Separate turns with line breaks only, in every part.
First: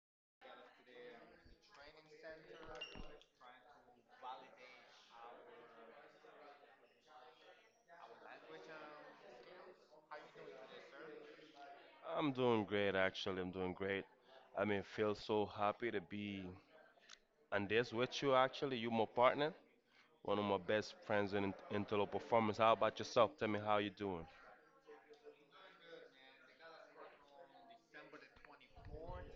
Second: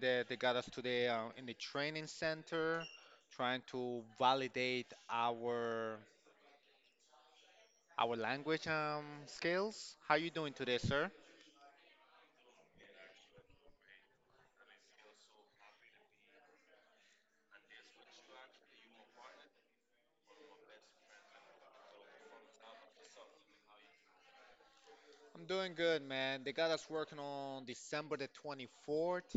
that they got us today in the training center, trying to validate our language skills. How you doing today, sir?
I'm doing great, actually. I'm doing great. I mean, feel so happy to be on this with you, actually. You my partner, one of my best friends in Intelo Performance. How about yourself? Tell me how you doing.
I'm doing good, man. They got us working on December the 24th,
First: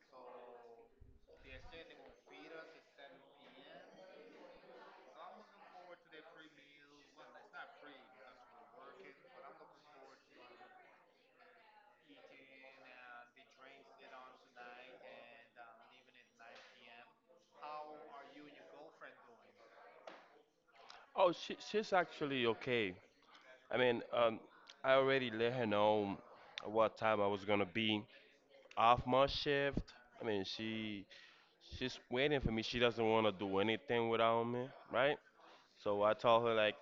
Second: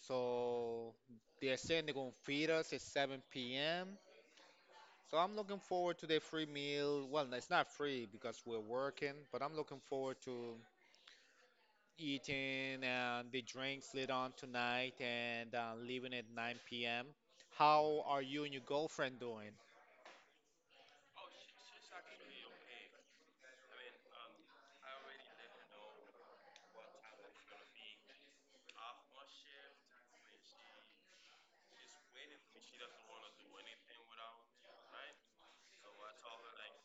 so they're saying they're gonna feed us at 7 p.m. So I'm looking forward to the free meal. Well, it's not free because we're working, but I'm looking forward to eating and the drinks later on tonight and leaving at 9 p.m. How are you and your girlfriend doing?
Oh, she's actually okay. I mean, I already let her know what time I was gonna be off my shift. I mean, she's waiting for me. She doesn't want to do anything without me, right? So I told her like,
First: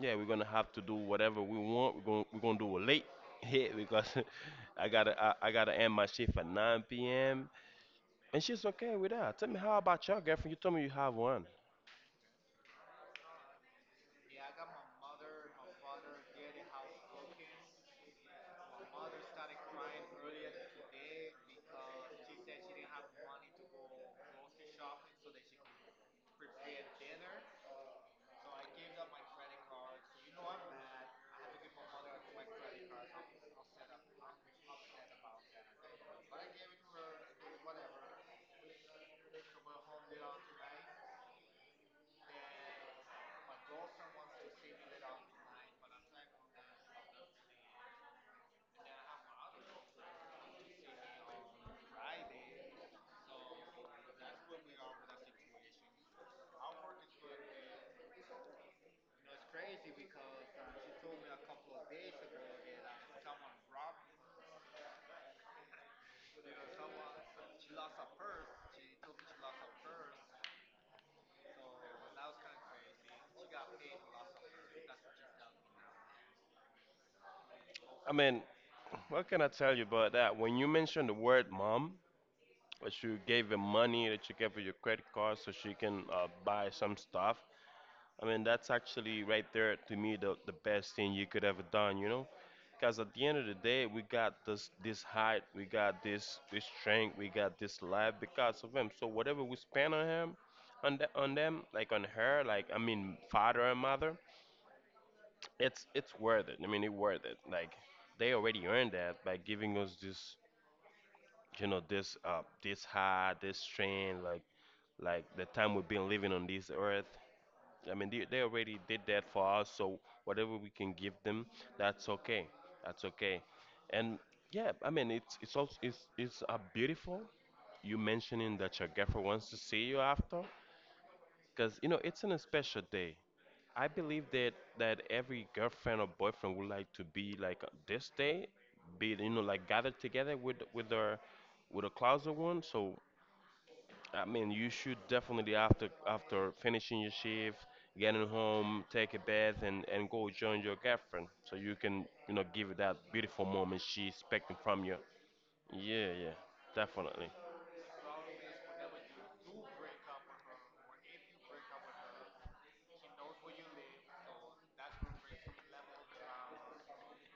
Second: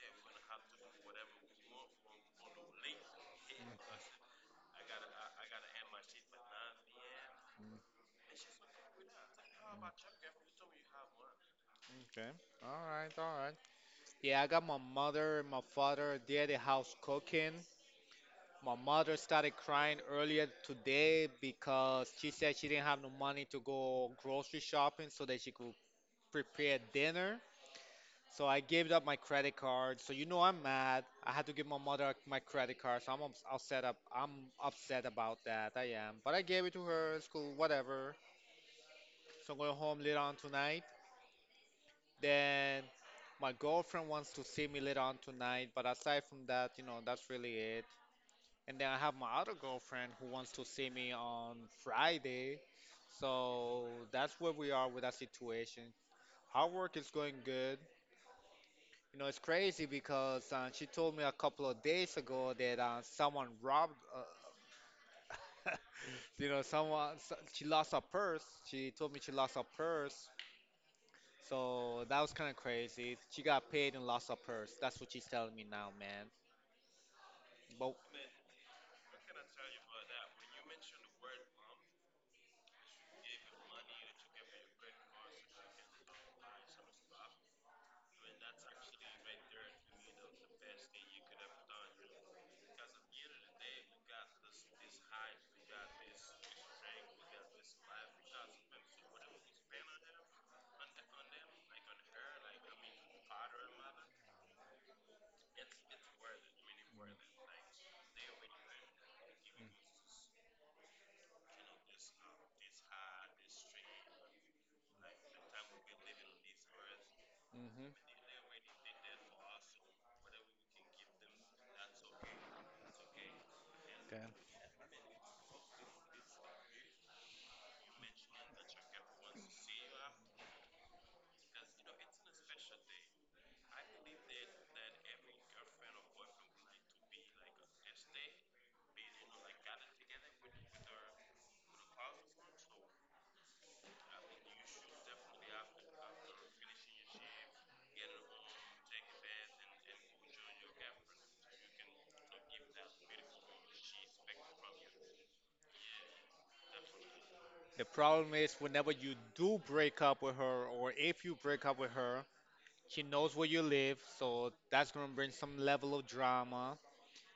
yeah, we're gonna have to do whatever we want. We're gonna do a late hit because I gotta end my shift at 9 p.m. And she's okay with that. Tell me how about your girlfriend? You told me you have one.
Okay. All right. All right. Yeah, I got my mother and my father. They're at the house cooking. My mother started crying earlier today because she said she didn't have no money to go grocery shopping so that she could prepare dinner. So I gave up my credit card. So you know I'm mad. I had to give my mother my credit card. So I'm upset. I'm upset about that. I am. But I gave it to her. It's cool. Whatever. So I'm going home later on tonight. Then my girlfriend wants to see me later on tonight. But aside from that, you know, that's really it. And then I have my other girlfriend who wants to see me on Friday. So that's where we are with that situation. Our work is going good. You know, it's crazy because she told me a couple of days ago that someone robbed, uh, you know, she lost her purse. She told me she lost her purse. So that was kind of crazy. She got paid and lost her purse. That's what she's telling me now, man. But
I mean, what can I tell you about that? When you mentioned the word mom, that you gave her money, that you gave her your credit card so she can buy some stuff, I mean, that's actually right there to me the best thing you could ever done, you know? Because at the end of the day, we got this height, we got this strength, we got this life because of him. So whatever we spend on him, on the, on them, like on her, like I mean, father and mother, it's worth it. I mean, it worth it.
right.
Like they already earned that by giving us this, this this high, this strength, like the time we've been living on this earth. I mean,
Hmm.
they already did that for us, so whatever we can give them, that's okay. That's okay. And
Okay.
yeah, I mean, it's also it's beautiful. You mentioning that your girlfriend wants to see you after, because you know it's an special day. I believe that every girlfriend or boyfriend would like to be like this day, be gathered together with their with a closet one. So I mean, you should definitely after finishing your shift, getting home, take a bath, and go join your girlfriend, so you can give her that beautiful moment she's expecting from you. Yeah, yeah, definitely.
The problem is whenever you do break up with her or if you break up with her, she knows where you live, so that's gonna bring some level of drama.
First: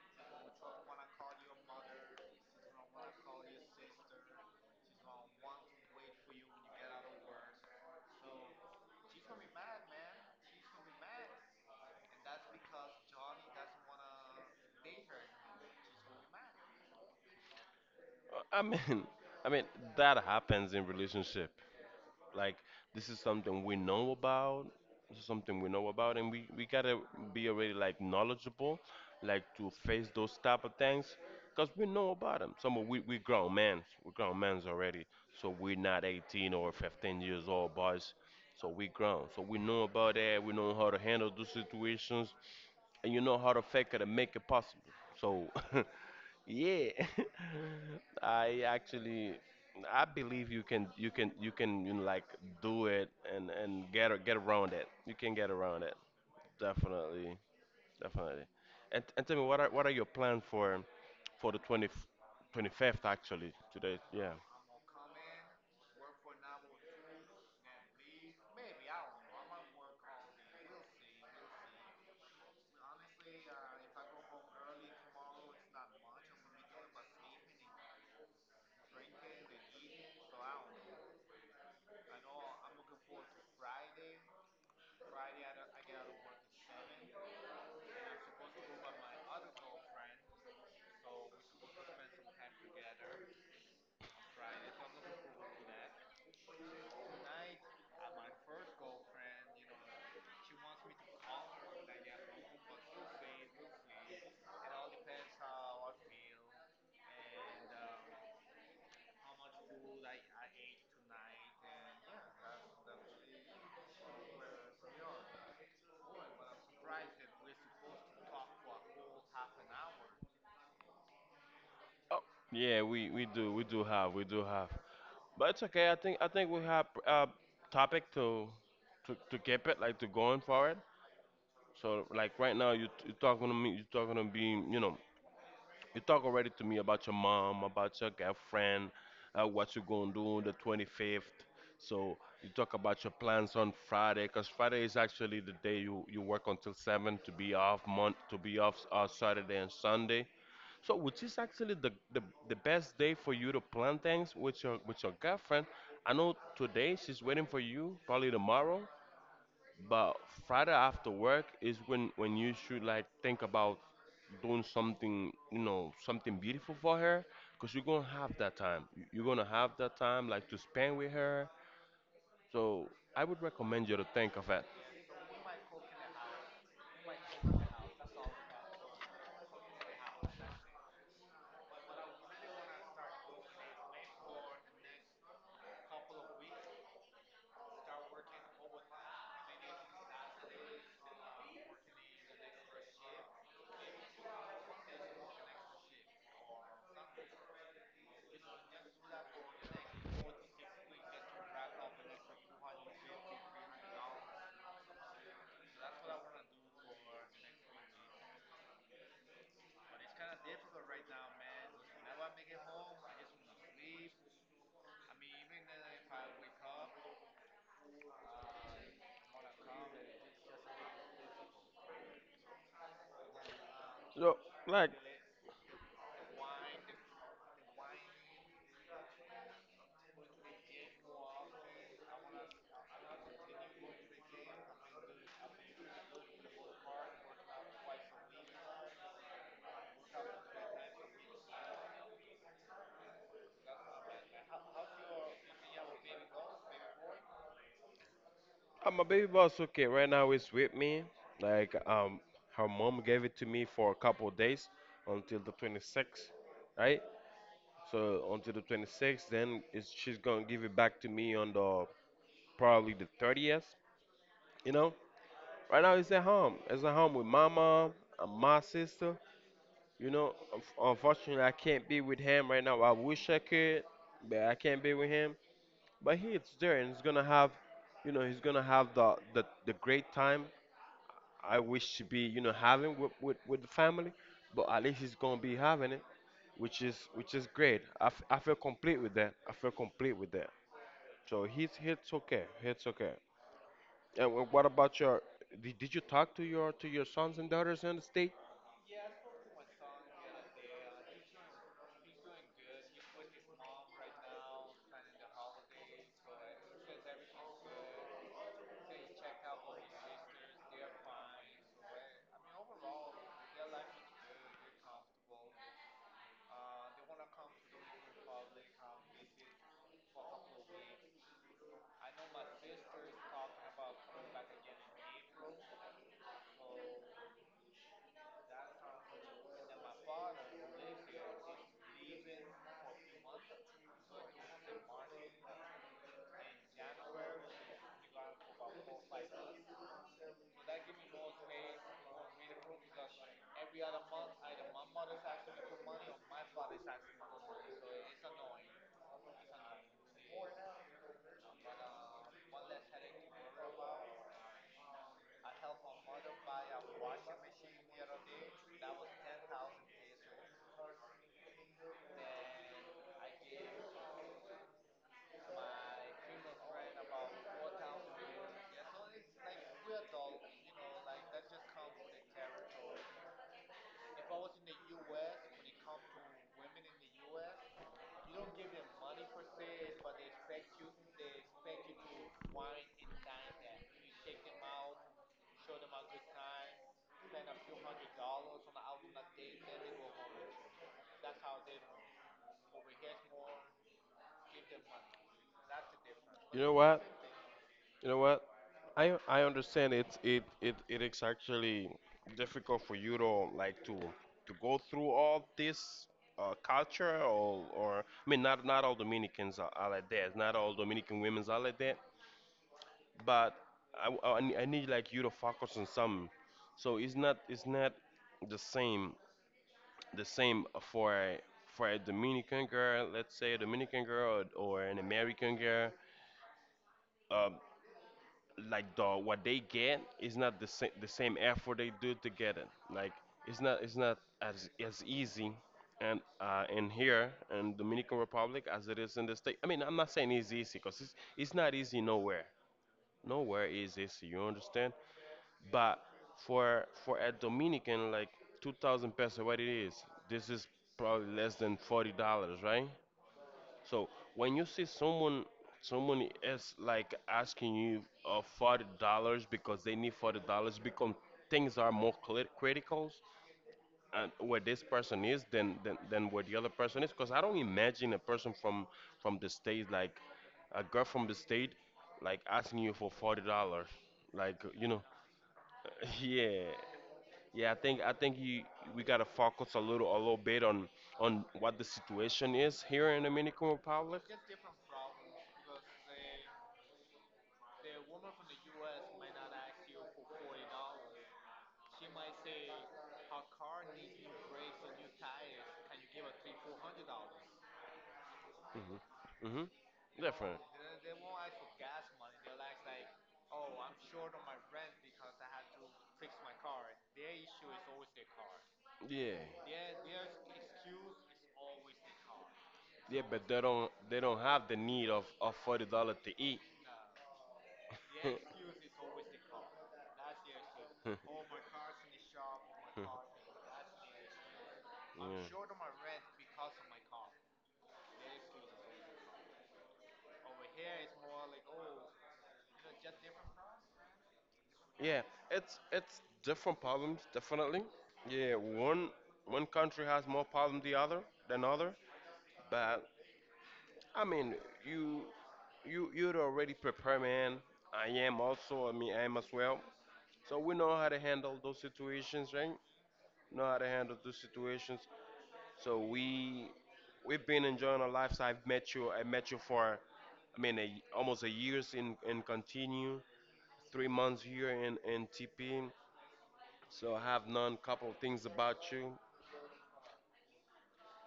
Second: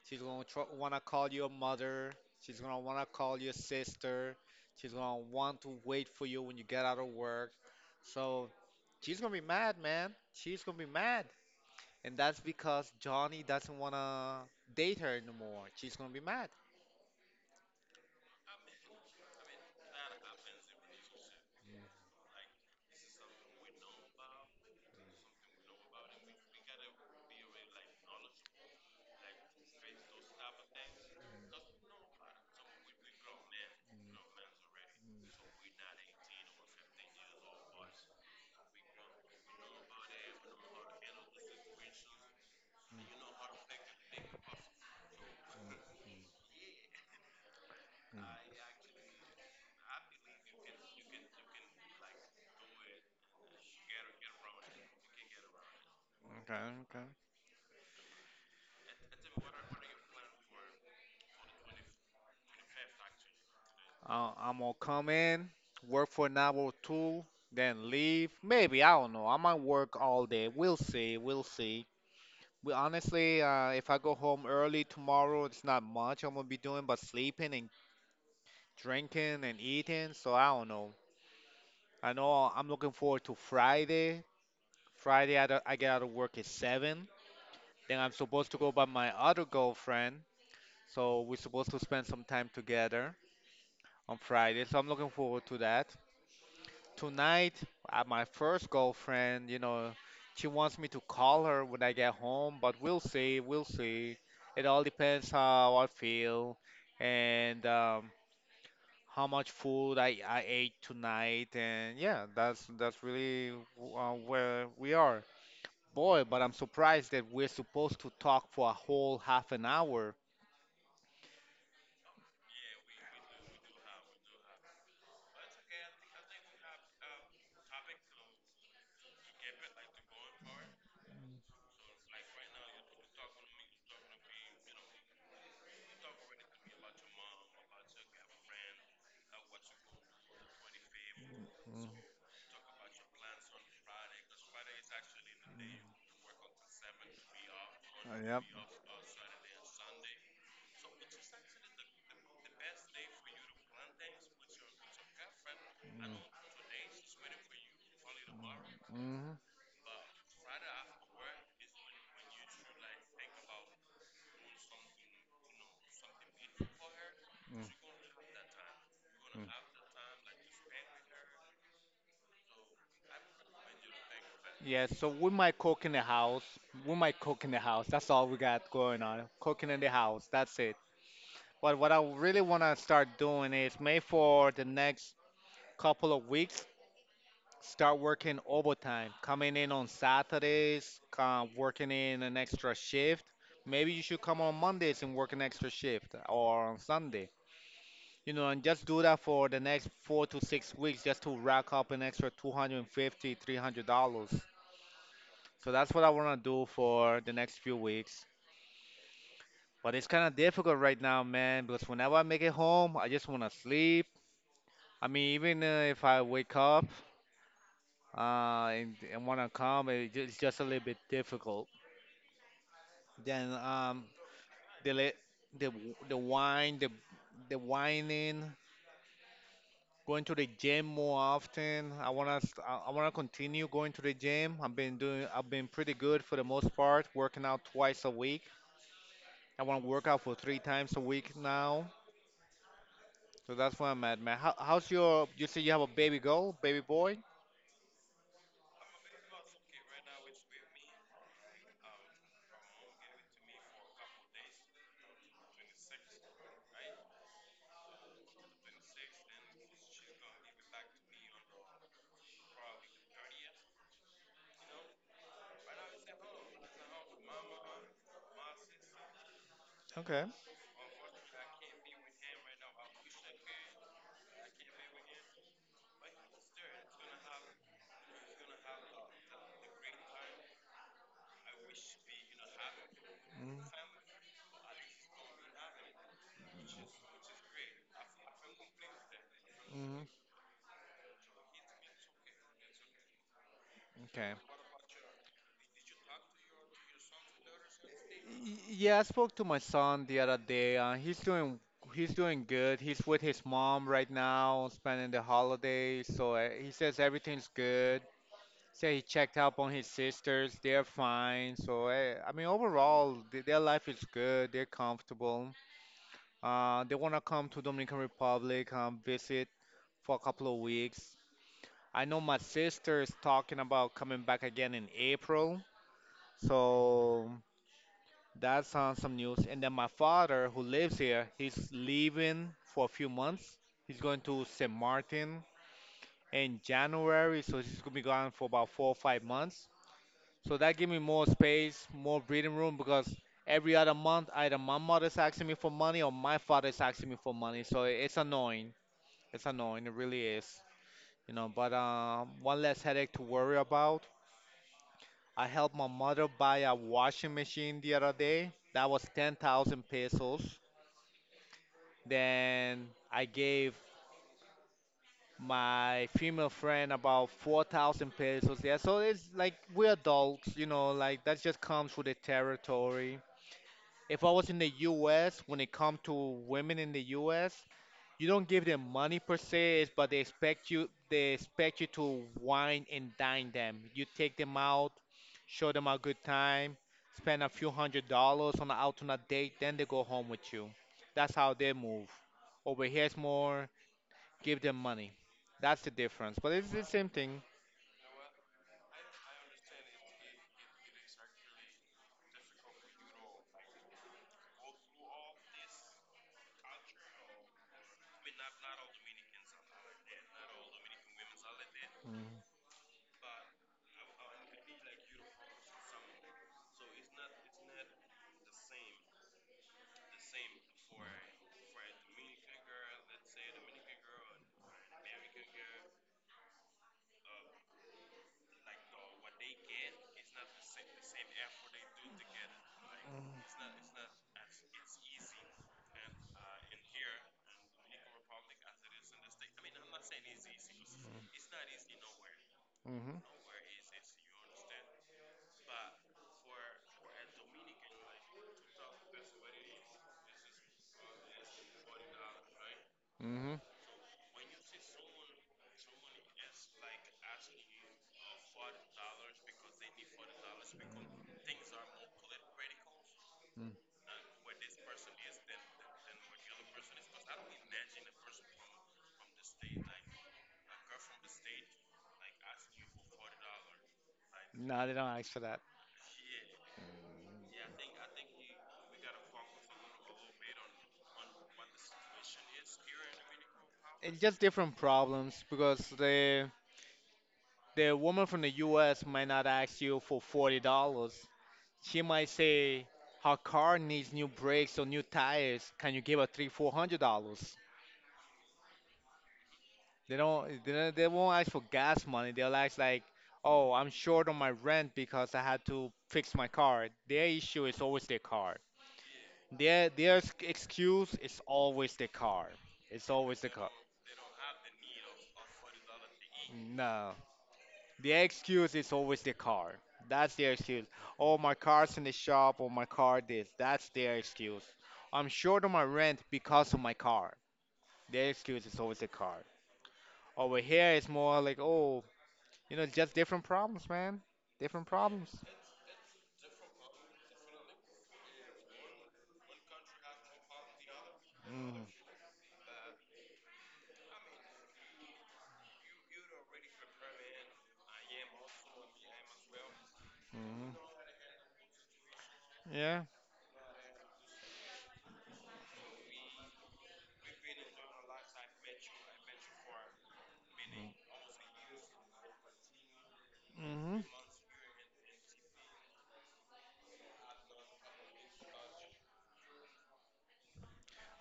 She's gonna wanna call you a mother. She's gonna wanna call you a sister. She's gonna want to wait for you when you get out of work. So she's gonna be mad, man. She's gonna be mad. And that's because Johnny doesn't wanna date her anymore. She's gonna be mad.
I mean, I mean that happens in relationship. Like this is something we know about. This is something we know about, and we gotta be already like knowledgeable, like to face those type of things, cause we know about them. Some of we grown men's already, so we're not 18 or 15 years old boys. So we grown, so we know about that. We know how to handle those situations, and you know how to fake it and make it possible. So. Yeah,
Mm.
I actually I believe you can do it and get around it. You can get around it.
Okay, okay.
Definitely. Definitely. And tell me what are your plans for the twenty twenty fifth actually today? Yeah.
I'm gonna come in, work for an hour or 2, then leave. Maybe, I don't know. I might work all day. We'll see. We honestly, if I go home early tomorrow, it's not much I'm gonna be doing but sleeping and drinking and eating. So I don't know. I know I'm looking forward to Friday. Friday, I get out of work at 7. Then I'm supposed to go by my other girlfriend. So we're supposed to spend some time together on Friday. So I'm looking forward to that. Tonight, my first girlfriend, you know, she wants me to call her when I get home, but we'll see. It all depends how I feel and how much food I ate tonight, and yeah, that's really where we are. Boy, but I'm surprised that we're supposed to talk for a whole half an hour.
Oh, yeah, we do. We do have. We do have. But it's okay. I think we have a topic to keep it like to going for it. So like right now you talking to me you know You talk already to me about your mom, about your girlfriend, what you gonna do on the 25th. So you talk about your plans on Friday, cause Friday is actually the day you work until seven to be off month to
Yep.
be off Saturday and Sunday. So which is actually the best day for you to plan things with your girlfriend. I know today she's waiting for you, probably tomorrow.
Hmm.
But Friday after work is when you should like think about doing something, something beautiful for her, cause you're gonna have that time. You're gonna have that time like to spend with her. So I would recommend you to think of it.
Yeah, so we might cook in the house. We might cook in the house. That's all we got going on. Cooking in the house. That's it. But what I really want to start doing is maybe for the next couple of weeks, start working overtime. Coming in on Saturdays, come working in an extra shift. Maybe you should come on Mondays and work an extra shift or on Sunday. You know, and just do that for the next 4 to 6 weeks just to rack up an extra 250, $300. So that's what I want to do for the next few weeks. But it's kind of difficult right now, man, because whenever I make it home, I just want to sleep. I mean, even if I wake up and want to come, it's just a little bit difficult. Then
So like
the le- the wine, the whining, going to the gym more often. I wanna continue going to the gym. I've been pretty good for the most part, working out 2 times a week. I wanna work out for 3 times a week now. So that's where I'm at, man. How's your? You say you have a baby girl, baby boy.
my baby boss, so okay, right now is with me. Like her mom gave it to me for a couple of days until the 26th, right? So until the 26th, then she's gonna give it back to me on the probably the 30th. You know, right now it's at home. It's at home with my mom and my sister. You
Okay.
know, unfortunately, I can't be with him right now. I wish I could, but I can't be with him. But he is there, and he's gonna have the great time I wish to be, having with the family. But at least he's gonna be having it, which is great. I feel complete with that. I feel
Mm-hmm.
complete with that. So he's it's okay. It's okay. And
Okay.
what about your? Did you talk to your sons and daughters in the state?
Yeah, I spoke to my son the other day. He's doing good. He's with his mom right now, spending the holidays. So he says everything's good. Say he checked up on his sisters. They're fine. So I mean, overall, th their life is good. They're comfortable. They wanna come to Dominican Republic, visit for a couple of weeks. I know my sister is talking about coming back again in April, so that's on some news. And then my father, who lives here, he's leaving for a few months. He's going to St. Martin in January, so he's gonna be gone for about 4 or 5 months. So that gave me more space, more breathing room because every other month either my mother's asking me for money or my father's asking me for money. So it's annoying. It's annoying. It really is. You know, but one less headache to worry about. I helped my mother buy a washing machine the other day. That was 10,000 pesos. Then I gave my female friend about 4,000 pesos. Yeah, so it's like we're adults, you know, like that just comes with the territory. If I was in the US, when it comes to women in the US, you don't give them money per se, but they expect you to wine and dine them. You take them out, show them a good time, spend a few $100s on an out on a date, then they go home with you. That's how they move. Over here it's more give them money. That's the difference.
You
But
know
it's the
what?
same thing.
You know what? I understand it's it it it is actually difficult for you to like to go through all this culture or I mean not all Dominicans are like that. Not all Dominican women's are like that. But I need like you to focus on something. So it's not the same the same for a Dominican girl, let's say a Dominican girl or an American girl. Um, like the what they get is not the same effort they do to get it. Like it's not as easy and in here in Dominican Republic as it is in the state. I mean, I'm not saying it's easy because it's not easy nowhere.
Mhm.
Nowhere is easy. You understand? But for a Dominican, like 2,000 pesos, what it is, this is probably less than $40, right?
Mhm.
So when you see someone is like asking you $40 because they need $40 because things are more critical
Mm.
and where this person is than where the other person is because I don't imagine a person from the state like a girl from the state like asking you for $40 like you
No, they
know
don't ask for that.
yeah, yeah, I think you we gotta focus a little bit on what the situation is here in the Dominican Republic.
It's just different problems because the woman from the U.S. might not ask you for $40. She might say, "Her car needs new brakes or new tires. Can you give her three, $400?"
Mm-hmm.
They
Definitely.
don't. They won't ask for gas money. They'll ask like, "Oh, I'm short on my rent because I had to fix my car." Their issue is always their car.
Yeah,
Their excuse is always the car. It's
yeah,
always
but
the
they
car.
don't they don't have the need of $40 to eat.
No, their excuse is always the car. That's their excuse. Oh, my car's in the shop, or my car this. That's their excuse. I'm short on my rent
Yeah.
because of my car. Their excuse is always the car. Over here, it's more like, oh, you know, just different problems, man. Different
Yeah,
problems.
it's different problems, definitely. Yeah, one country has more problem the other than
Mm-hmm.
other, but I mean, you you are already prepared, man. I am also, I mean, I am as well. So we know how to handle those situations, right?
Yeah.
Know how to handle those situations. So we've been enjoying our lives. I've met you. I met you for, I mean, almost a years in continue,
Mm-hmm.
3 months here in TP. So I have none. Couple of things about you.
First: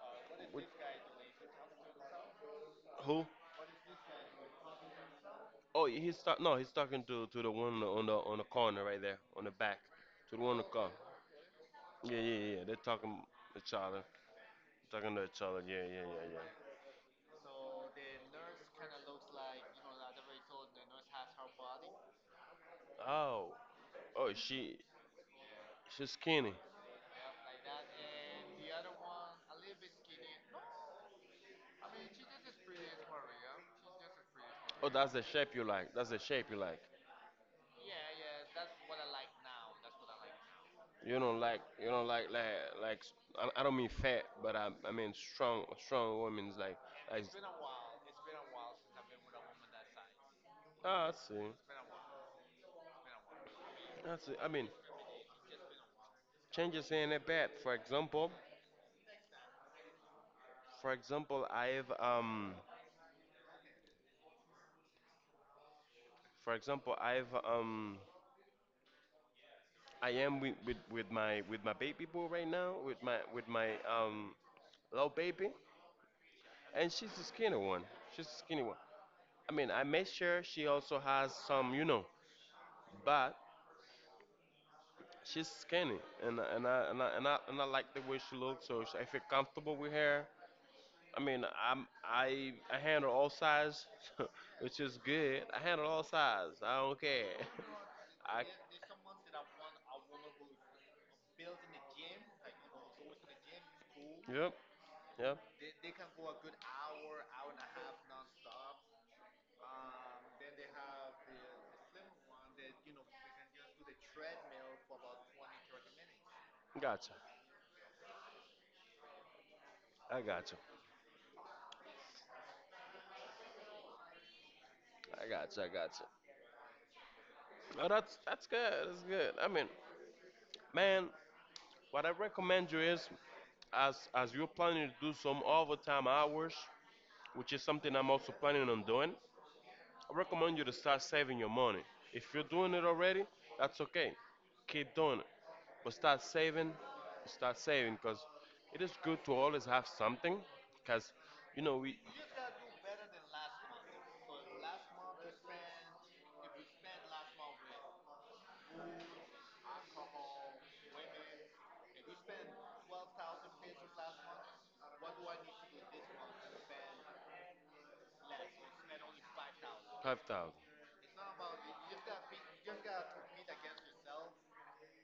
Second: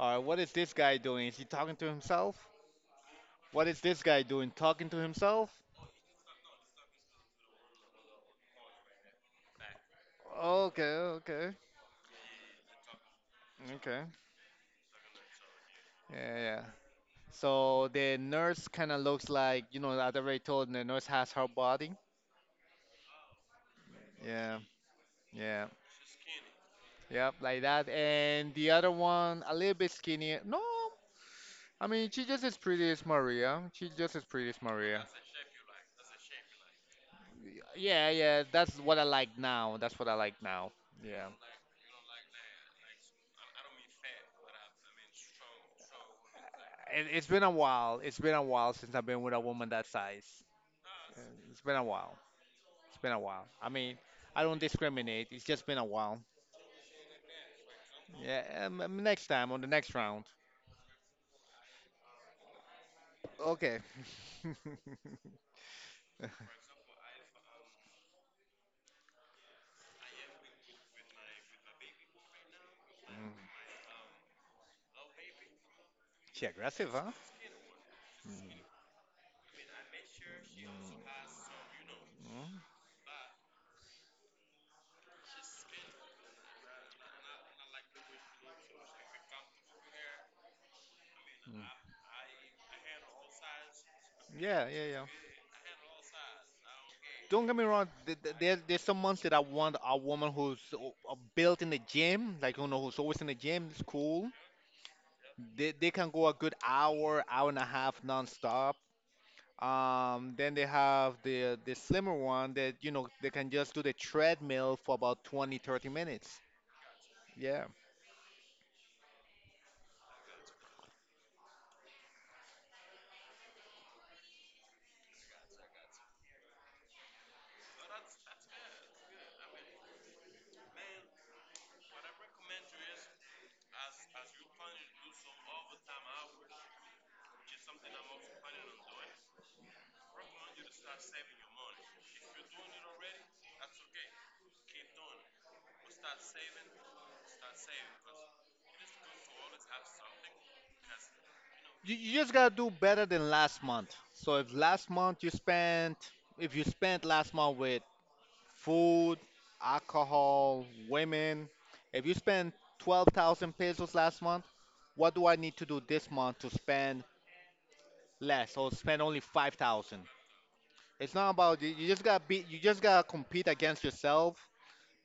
All right, what is this guy doing? Is he talking to himself?
Who?
What is this guy doing? Talking to himself?
Oh, he's talk. No, he's talking to the one on the corner right there, on the back, to the one on the
Okay,
car.
okay,
Yeah, yeah, yeah. They're talking to each other,
okay.
talking to each other. Yeah, yeah, yeah,
Yeah,
yeah.
yeah. So the nurse kind of looks like, you know, as I already told, the nurse has her body.
Oh, oh,
Yeah,
she
yeah,
she's skinny.
yep, like that. And the other one, a little bit skinnier. No, I mean, she just as pretty as Maria. She's just as pretty as
Oh,
Maria.
that's the shape you like. That's the shape you like.
Yeah, yeah, that's what I like now. That's what I like now.
You
Yeah.
don't like, you don't like, like, like. I don't mean fat, but I mean strong women's like, like.
It's been a while. It's been a while since I've been with a woman that size.
Ah, I
Uh,
see.
It's been a while. It's been a while. I mean,
I see.
I
I
don't
mean,
discriminate. It's just been a while.
changes in a bed. For example,
Yeah, next time on the next round.
for example, I've um,
Okay.
for example, I've um, I am with, my baby boy right now with my little baby,
She
and
aggressive,
she's
huh?
a skinny one. She's a skinny one. I mean, I make sure she also has some,
Mm.
but she's skinny, and I like the way she looks, so I feel comfortable with her. I mean,
Mm.
I handle all sides,
Yeah,
which
yeah,
is
yeah.
good. I handle all sides. I don't care.
Don't get me wrong.
I
There's some months that I want a woman who's built in the gym, like you know, who's always in the gym. It's cool.
yep yep.
They can go a good hour, hour and a half nonstop. Then they have the slimmer one that you know they can just do the treadmill for about 20, 30 minutes.
Gotcha.
Yeah,
I gotcha. I gotcha. I gotcha. Oh, that's good. That's good. I mean, man, what I recommend you is, as you're planning to do some overtime hours, which is something I'm also planning on doing. I recommend you to start saving your money. If you're doing it already, that's okay. Keep doing it. But start saving because it is good to always have something because you know we
you just gotta do better than last month. So if last month you spent, if you spent last month with food, alcohol, women. If you spend 12,000 pesos last month, what do I need to do this month to spend less or spend only 5,000?
5,000.
It's not about you just got to be you just got to compete against yourself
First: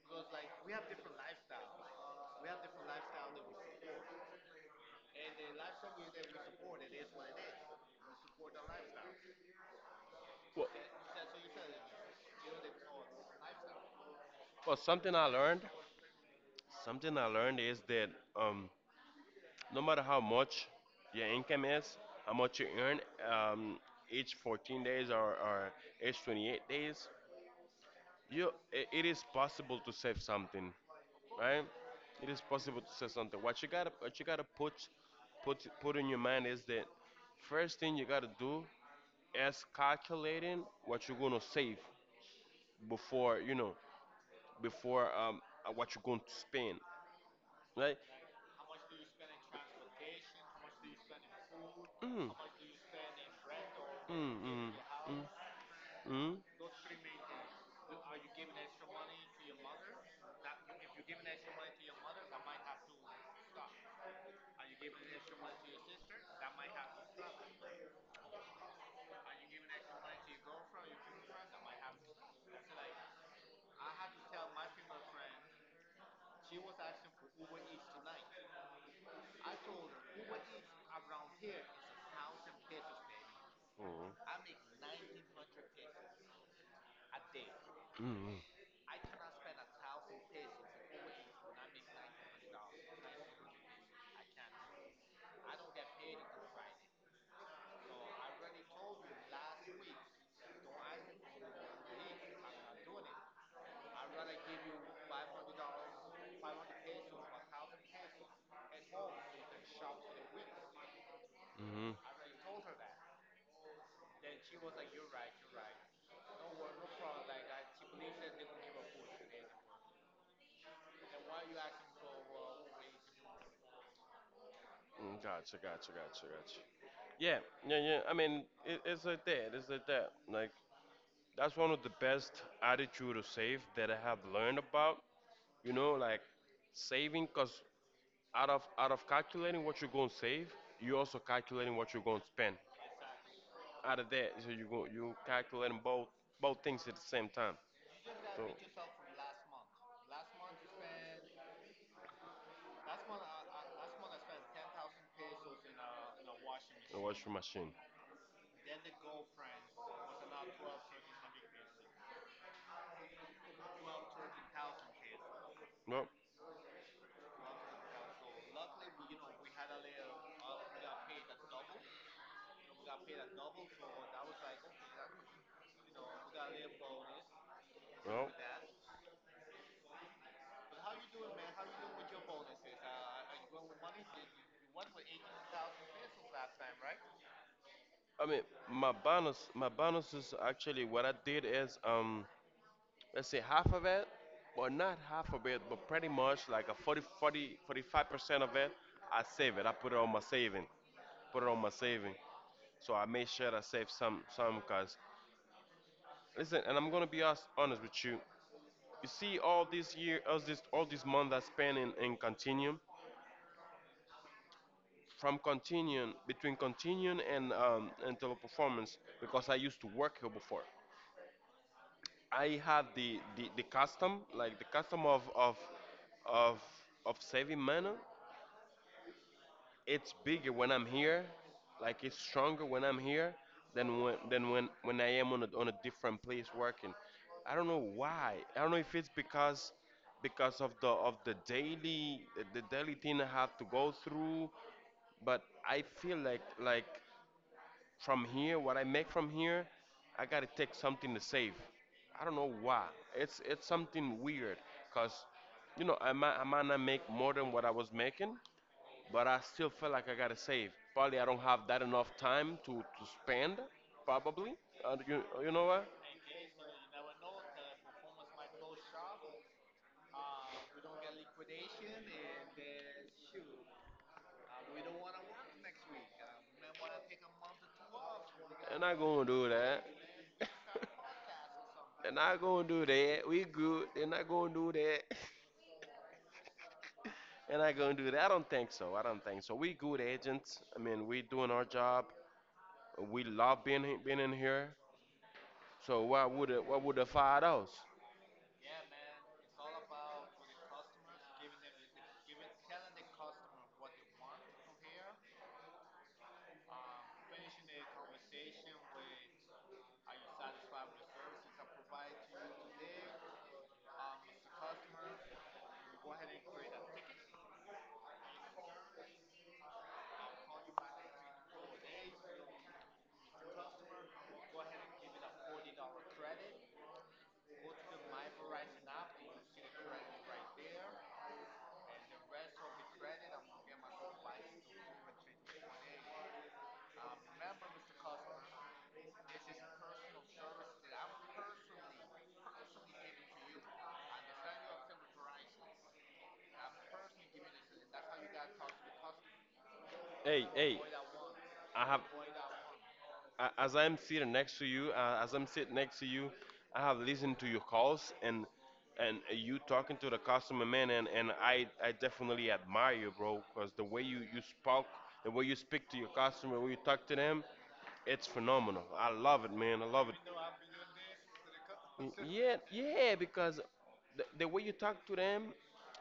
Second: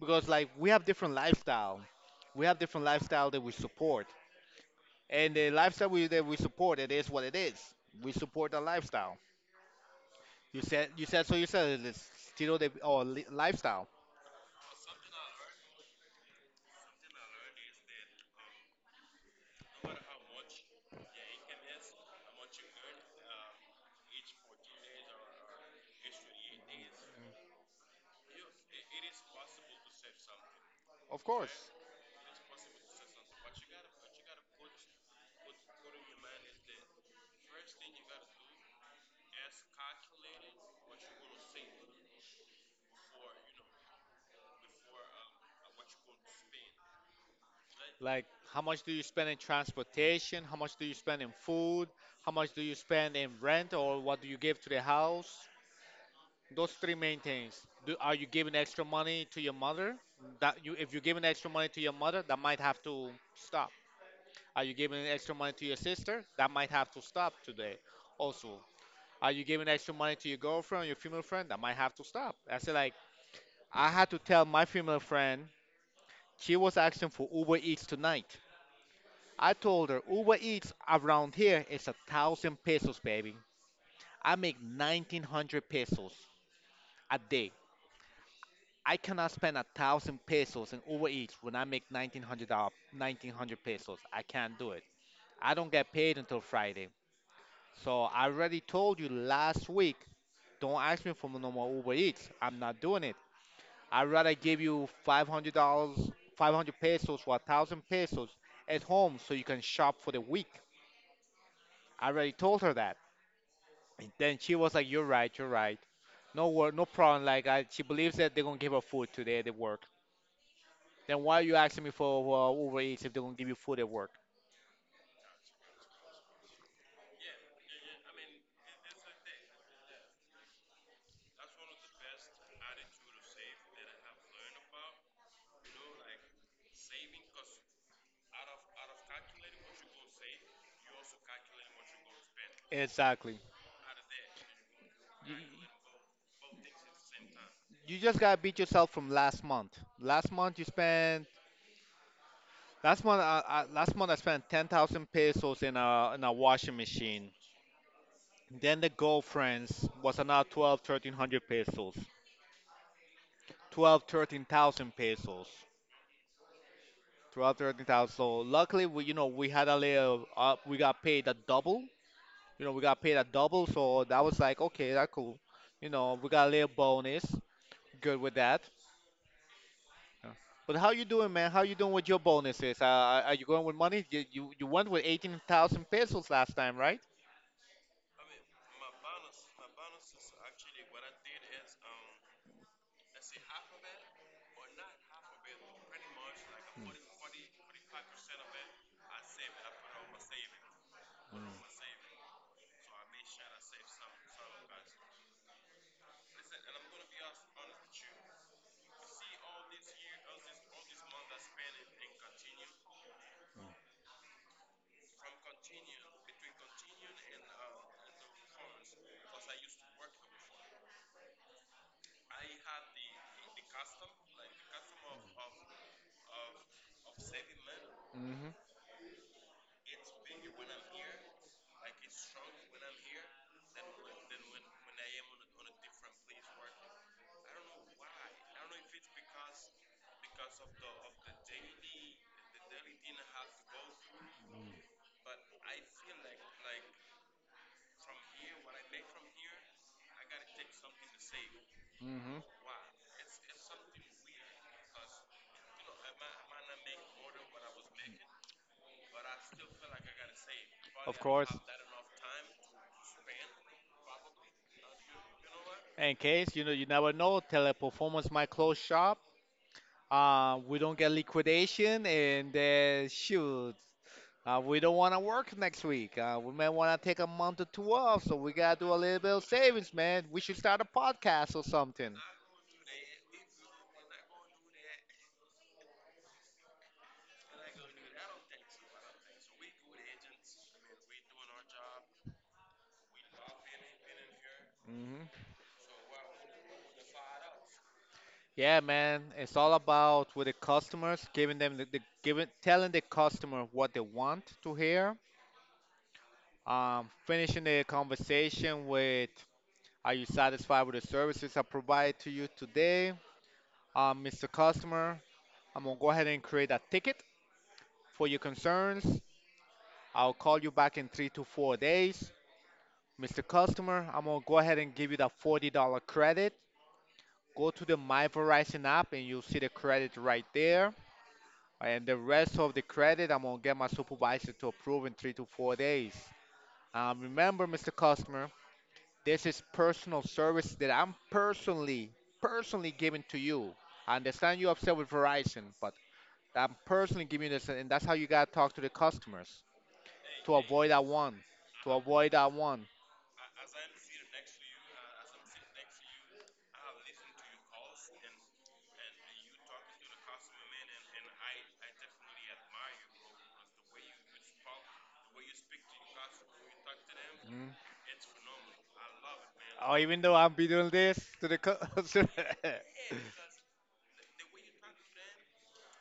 because like we have different lifestyle. We have different lifestyle that we support. And the lifestyle that we support it is what it is. We support the lifestyle.
Well,
You said it's still the lifestyle.
well, something I learned is that um, no matter how much your income is, how much you earn um, each 14 days or each 28 days, it is possible to save something,
Of
right?
course.
It is possible to say something. What you gotta put in your mind is that first thing you gotta do is calculating what you're gonna save before you know before what you're going to spend. Like.
Like, how much do you spend in transportation? How much do you spend in food?
Mm,
How much do you spend in rent or what do you give to
mm,
the
mm,
house?
mm, mm,
Those three main things. Are you giving extra money to your mother? If you're giving extra money to your mother, that might have to stop. Are you giving extra money to your sister? That might have to stop today. Also, are you giving extra money to your girlfriend, your female friend? That might have to stop. I said, like, I had to tell my female friend she was asking for Uber Eats tonight. I told her Uber Eats around here is a thousand pesos, baby.
mm,
I make 1,900 pesos a day.
mm, mm,
I cannot spend a thousand pesos in Uber Eats when I make $1,900, 1,900 pesos. I can't do it. I don't get paid until Friday. So I already told you last week. Don't ask me for no more Uber Eats. I'm not doing it. I'd rather give you $500, 500 pesos, or a thousand pesos at home so you can shop for the week.
mm.
I already told her that. And then she was like, "You're right, you're right. No work, no problem." Like I, she believes that they're gonna give her food today at the work. Then why are you asking me for Uber Eats if they're gonna give you food at work?
Gotcha, gotcha, gotcha, gotcha. Yeah, yeah, yeah. I mean, it's like that. It's like that. Like that's one of the best attitude to save that I have learned about. You know, like saving, cause out of calculating what you're gonna save, you also calculating what you're gonna spend.
Exactly.
Out of that, so you calculating both things at the same time.
You just gotta
So,
beat yourself from last month. Last month you spent. Last month I spent 10,000 pesos in a washing
a washing
machine.
machine.
Then the girlfriends was another 12, 1,300 pesos. 12, 13,000 pesos.
No,
12, 13,000. So luckily, we you know we had a little. We got paid a double. You know, we got paid at double, so that was like, okay, that cool. You know, we got a little bonus. Good
no.
with that. Yeah. But how you doing, man? How you doing with your bonuses? Are you going with money? You went with 18,000 pesos last time, right?
I mean, my bonus is actually what I did is let's say half of it, but not half of it, but pretty much like a 40, 40, 45% of it, I save it. I put it on my saving, put it on my saving. So I made sure I save some, cause, listen, and I'm gonna be honest with you. You see, all this year, all this month I spent in Continuum, from Continuum, between Continuum and Teleperformance, because I used to work here before. I have the custom, like the custom of of saving money.
Mm-hmm.
It's bigger when I'm here, like it's stronger when I'm here than when I am on a different place working. I don't know why. I don't know if it's because of the daily thing I have to go through, but I feel like from here, what I make from here, I gotta take something to save. I don't
Mm-hmm.
know why. It's something weird, cause, you know, I might not make more than what I was making, but I still feel like I gotta save. Probably
Of
I don't
course.
have that enough time to spend, probably. And, you know what?
In case, you know, you never know, Teleperformance might close shop. We don't get liquidation, and then shoot. We don't want to work next week. We may want to take a month or two off, so we gotta
They're
do a
not
little
gonna
bit of
do that.
savings, man. We should start a podcast or
They're
something.
not gonna do that. We good. They're not gonna do that. They're not gonna do that. I don't think so. I don't think so. We good agents. I mean, we doing our job. We love being being in here.
Hmm.
So why would the fire us?
Yeah, man, it's all about with the customers, giving them the giving, telling the customer what they want to hear. Finishing the conversation with, "Are you satisfied with the services I provided to you today, Mr. Customer? I'm gonna go ahead and create a ticket for your concerns. I'll call you back in 3 to 4 days, Mr. Customer. I'm gonna go ahead and give you the $40 credit. Go to the My Verizon app and you'll see the credit right there. And the rest of the credit, I'm gonna get my supervisor to approve in 3 to 4 days. Remember, Mr. Customer, this is personal service that I'm personally giving to you. I understand you're upset with Verizon, but I'm personally giving you this," and that's how you gotta talk to the customers
Hey,
to
hey,
avoid that one,
I
to
have
avoid that one.
as I'm sitting next to you, as I'm sitting next to you, I have listened to your calls and you talking to the customer, man, and I definitely admire you, bro, because the way you spoke, the way you speak to your customer, the way you talk to them, it's phenomenal. I love it, man. I
Oh,
love it.
even though I'm be doing this to the co-
Mm.
to-
Yeah, yeah, because the way you talk to them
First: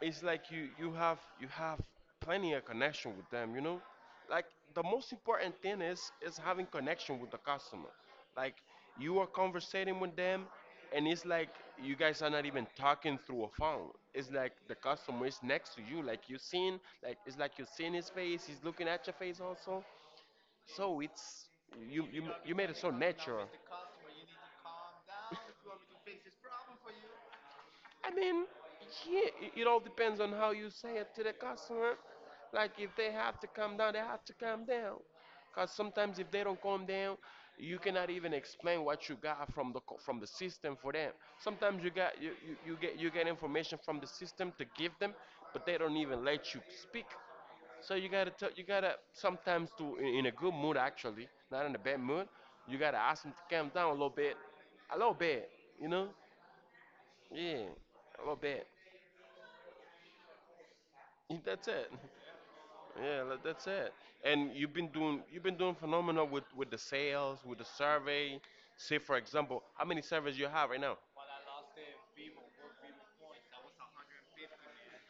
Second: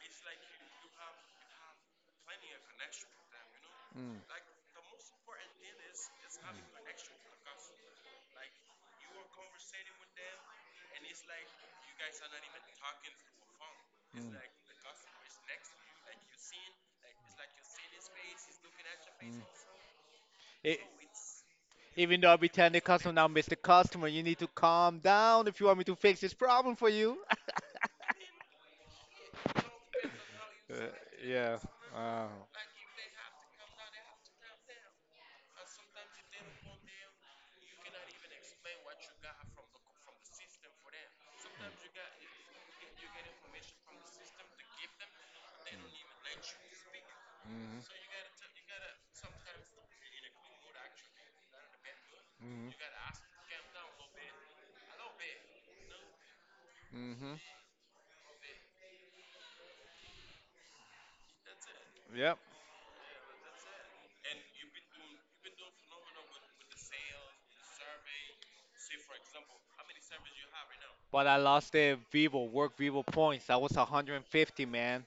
is like you have plenty of connection with them, you know?
Mm,
Like the most important thing is having connection with the customer. Like you are conversating with them, and it's like you guys are not even talking through a phone. It's
mm.
like the customer is next to you, like you're seeing, like it's like you're seeing his face, he's looking at your face
Mm.
also.
E-
So it's you you
even though I be
you made
telling
it
the
so
customer now,
natural.
Mr. Customer, you need to calm down if you want me to fix this problem for you.
I mean, yeah, it all depends on how you
Uh,
say it to the
yeah.
customer.
Uh,
Like if they have to come down, they have to come down. Cause sometimes if they don't come down, you cannot even explain what you got from the system for them. Sometimes you got you, you, you get information from the system to give them, but they don't even let you speak. So you
hmm
gotta tell you gotta sometimes to in a good mood actually, not in a bad mood. You gotta ask them to calm down a little bit, you know?
hmm hmm
Yeah, a little bit. That's it.
Yep.
Yeah, like, that's it. And you've been doing phenomenal with the sales, with the survey. Say, for example, how many surveys you have right now?
But I lost the Vivo, Work Vivo points. That was 150, man.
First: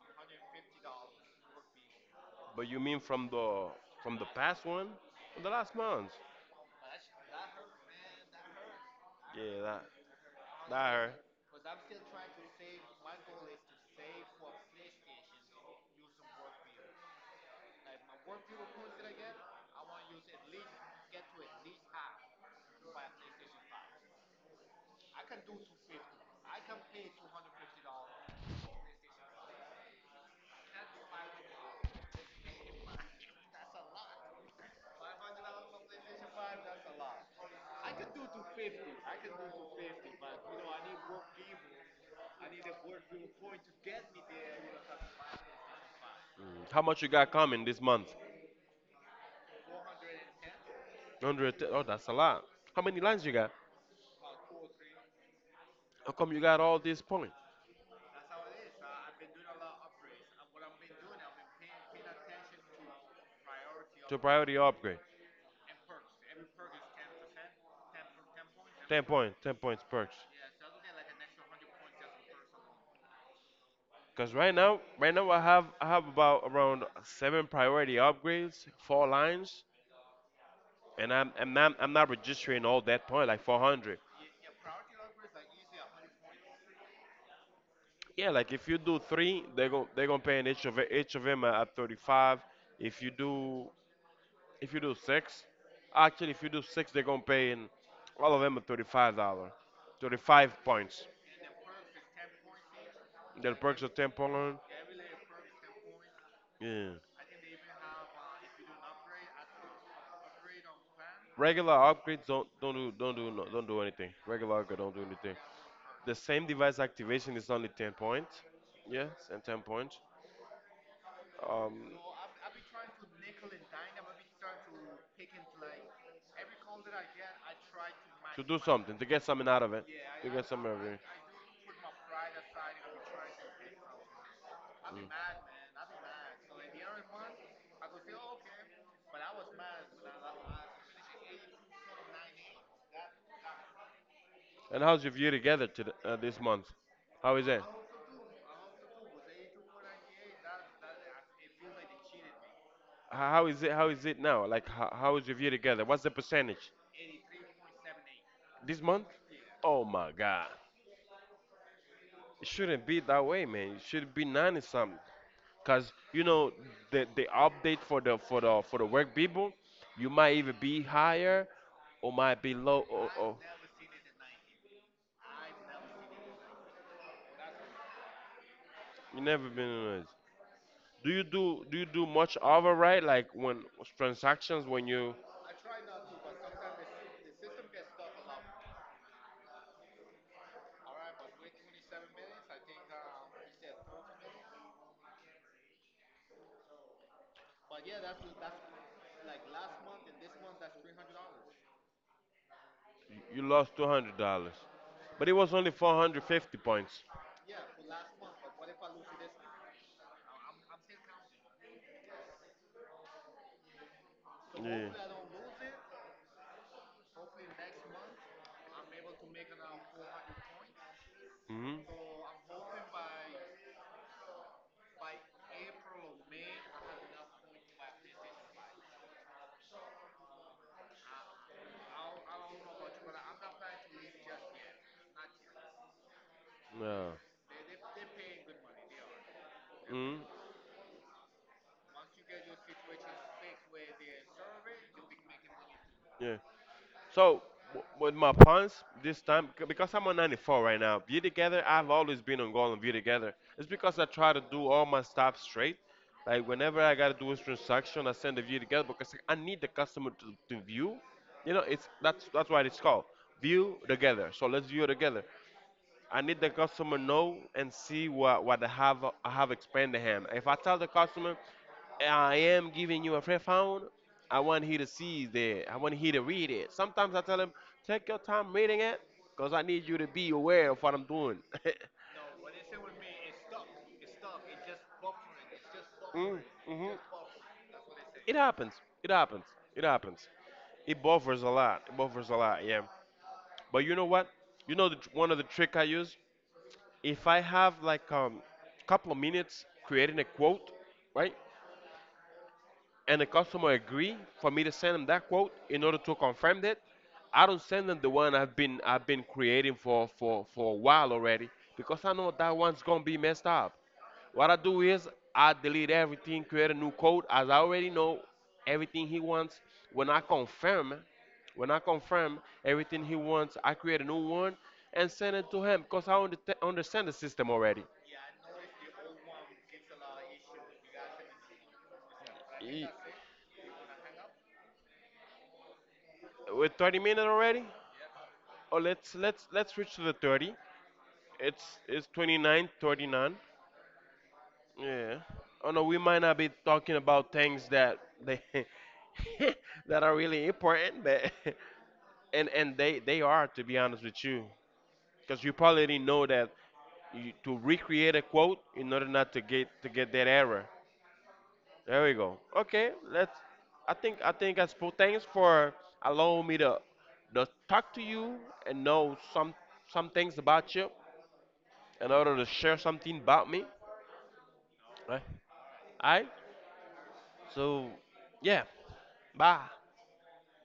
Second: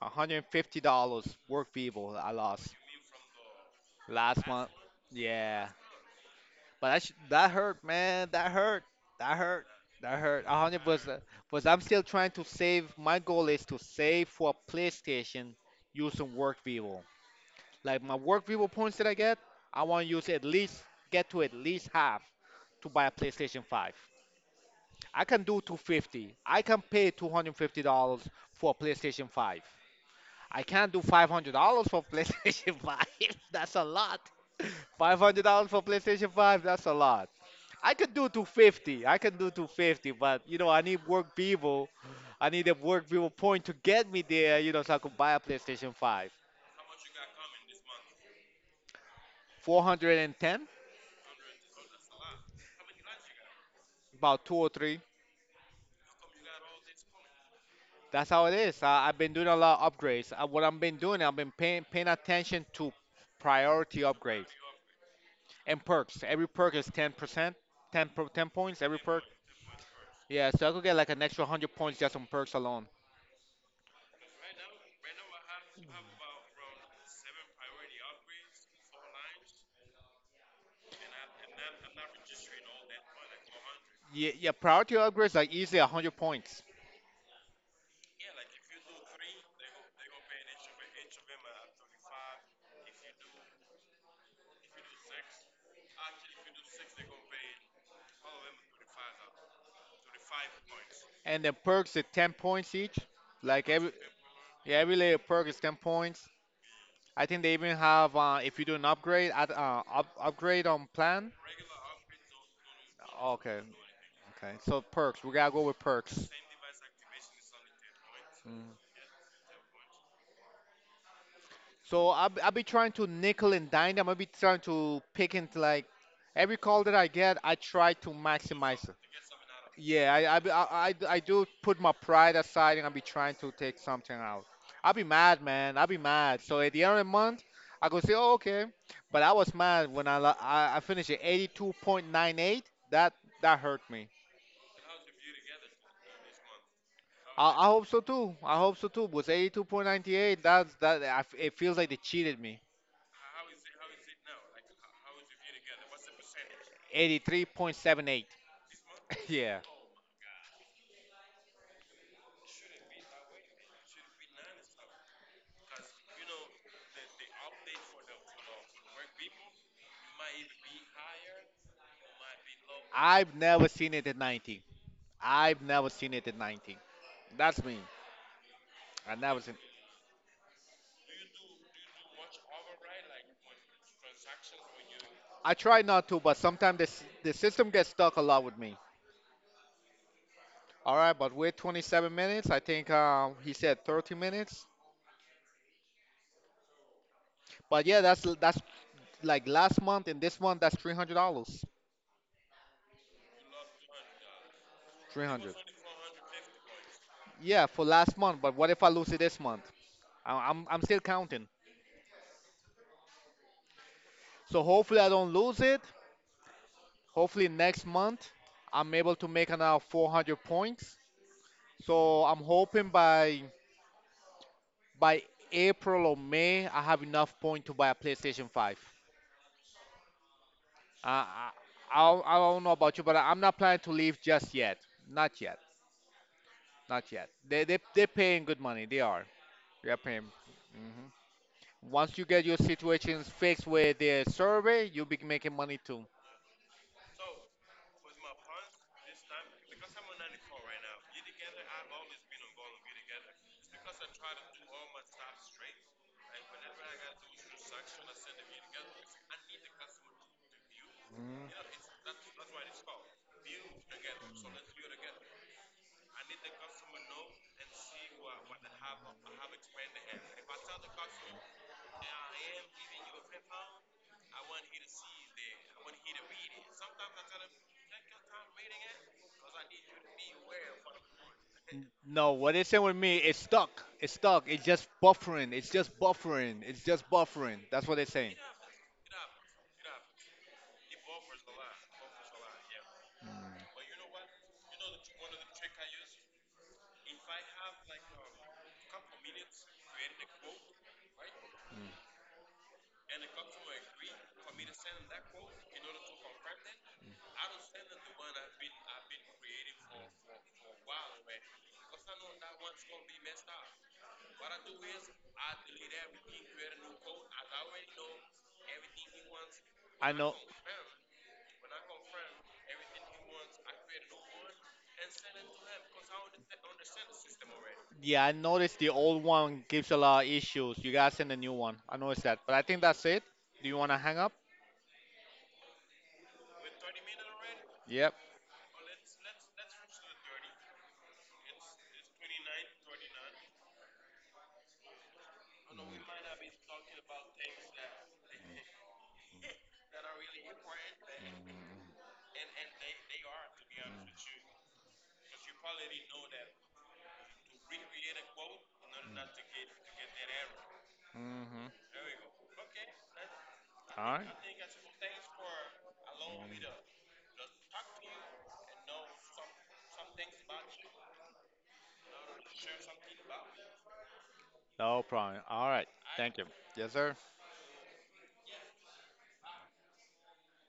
$150 Work Vivo I lost.
But you mean from the
Last
past
month.
one, from the
Yeah.
last month?
That hurt, man. That hurt. That
Yeah,
hurt.
that
That hurt. A hundred
that hurt.
was I'm still trying to save. My goal is to save for PlayStation using Work Vivo. Like my Work Vivo points that I get, I want to use at least get to at least half to buy a PlayStation 5. I can do 250. I can pay $250 for a PlayStation 5. I can't do $500 for PlayStation Five. That's a lot. $500 for PlayStation Five. That's a lot. I could do 250. I can do 250, but you know I need work people. I need a work people point to get me there. You know, so I could buy a PlayStation Five.
How much you got coming this month?
410,
Hundred. Oh, that's a lot. How many lines you got?
about two or three.
How come you got all this point
That's how it is. I've been doing a lot of upgrades. What I've been doing, I've been paying attention to priority
to
upgrades
priority upgrade?
and perks. Every perk is 10%, 10 points. Every
Ten
perk.
point, 10 points perks.
Yeah, so I could get like an extra 100 points just on perks alone.
Cause right now, I have about around seven priority upgrades, four lines, and I'm not registering all that point like 400.
Yeah, yeah priority upgrades like easily 100 points.
Yeah, like if you do three, they're gonna pay an each of them at 35. If you do if you do six, actually if you do six, they're gonna pay in all of them at $35, 35 points.
And then perks at 10 points each.
They'll
Like
perks
every
are 10 point.
yeah, every layer perk is 10 points.
Yeah,
I think they even have if you do an upgrade at upgrade on plan.
regular upgrades don't don't do don't do no,
Okay,
don't do anything.
okay.
Regular
So
upgrade don't do
perks, we
anything.
gotta go with
The
perks.
same device activation is only 10 points.
Mm.
Yes, and 10 points. Um,
So I'll be trying to nickel and dime them. I'll be trying to pick into like every call that I get. I try to
to do
maximize.
something, to get something out of it.
Yeah,
To
I,
get
be-
something out of it.
I do put my pride aside and I'll be trying to take something out. I'll be mad, man. I'll be mad. So at the end of the month, I could say, oh, okay. But I was mad when I finished at 82.98. That that hurt me.
And how's your View Together this month? How is it?
I hope so too. I hope so too. Was 82.98. That's that. I f it feels like they cheated me.
How is it? How is it now? Like, how is your View Together? What's the percentage
83.78.
this month?
Yeah,
Oh my God! It shouldn't be that way, man. It should be 90 something. Cause, you know, the update for the work people, you might either be higher or might be low. Or,
I've
or
never seen it at 90. I've never seen it at 90. That's me. I
you
never
never
seen.
been on it. Do you do much override, like when transactions, when you
I try not to, but sometimes this the system gets stuck a lot with me. All right, but we 27 minutes. I think he said 30 minutes. But yeah, that's like last month and this month. That's $300.
you lost $200, but it
300.
was only 450 points.
Yeah, for last month. But what if I lose it this month? I'm still counting. So
Yeah.
hopefully I don't lose it. Hopefully next month I'm able to make another 400 points.
Mhm.
So I'm hoping by April or May I have enough point to buy a PlayStation 5. Uh, I, I don't know about you, but I'm not planning to leave just yet. Not yet.
Yeah.
Not yet. They they're paying good money. They are. They are paying.
Mhm.
Hmm. Once you get your situations fixed with the survey, you'll be making money too.
Yeah. So with my puns this time, because I'm on 94 right now, View Together. I've always been on goal and View Together. It's because I try to do all my stuff straight. Like whenever I gotta do a transaction, I send the View Together because, like, I need the customer to view. You know, it's that's why it's called View Together. So let's view it together. I need the customer know and see what I have expanded him. If I tell the customer, I am giving you a free phone, I want he to see that. I want he to read it. Sometimes I tell him, take your time reading it, cause I need you to be aware of what I'm doing.
Mhm. No, what they saying with me, it's stuck. It's stuck. It's just buffering. It's just
Mm,
buffering. It's
hmm.
just buffering. That's what they're saying.
It happens. It happens. It happens. It buffers a lot. It buffers a lot. Yeah. But you know what? You know, one of the trick I use if I have like a couple of minutes creating a quote, right, and the customer agree for me to send them that quote in order to confirm that, I don't send them the one I've been creating for a while already, because I know that one's gonna be messed up. What I do is I delete everything, create a new code, as I already know everything he wants. When
I
I
know.
confirm, when I confirm, everything he wants, I create a new one and send it to him because I understand the system already.
Yeah, I noticed the old one gives a lot of issues. You gotta send a new one. I noticed that. But I think
Ye-
that's it. Do you wanna hang up?
We're 30 minutes already.
Yep.
Oh, let's reach to the 30. It's it's 29, 39. Yeah. Oh no, we might not be talking about things that they that are really important, but and they are, to be honest with you, because you probably didn't know that to recreate a quote in order not to get that error.
Mm-hmm.
There we go. Okay, let's. I
All
think
right.
I think that's cool. Thanks for allowing me to talk to you and know some things about you in order to share something about me.
No
Right.
problem. All right.
All right.
Thank you. Yes, sir.
So, yeah. Bye.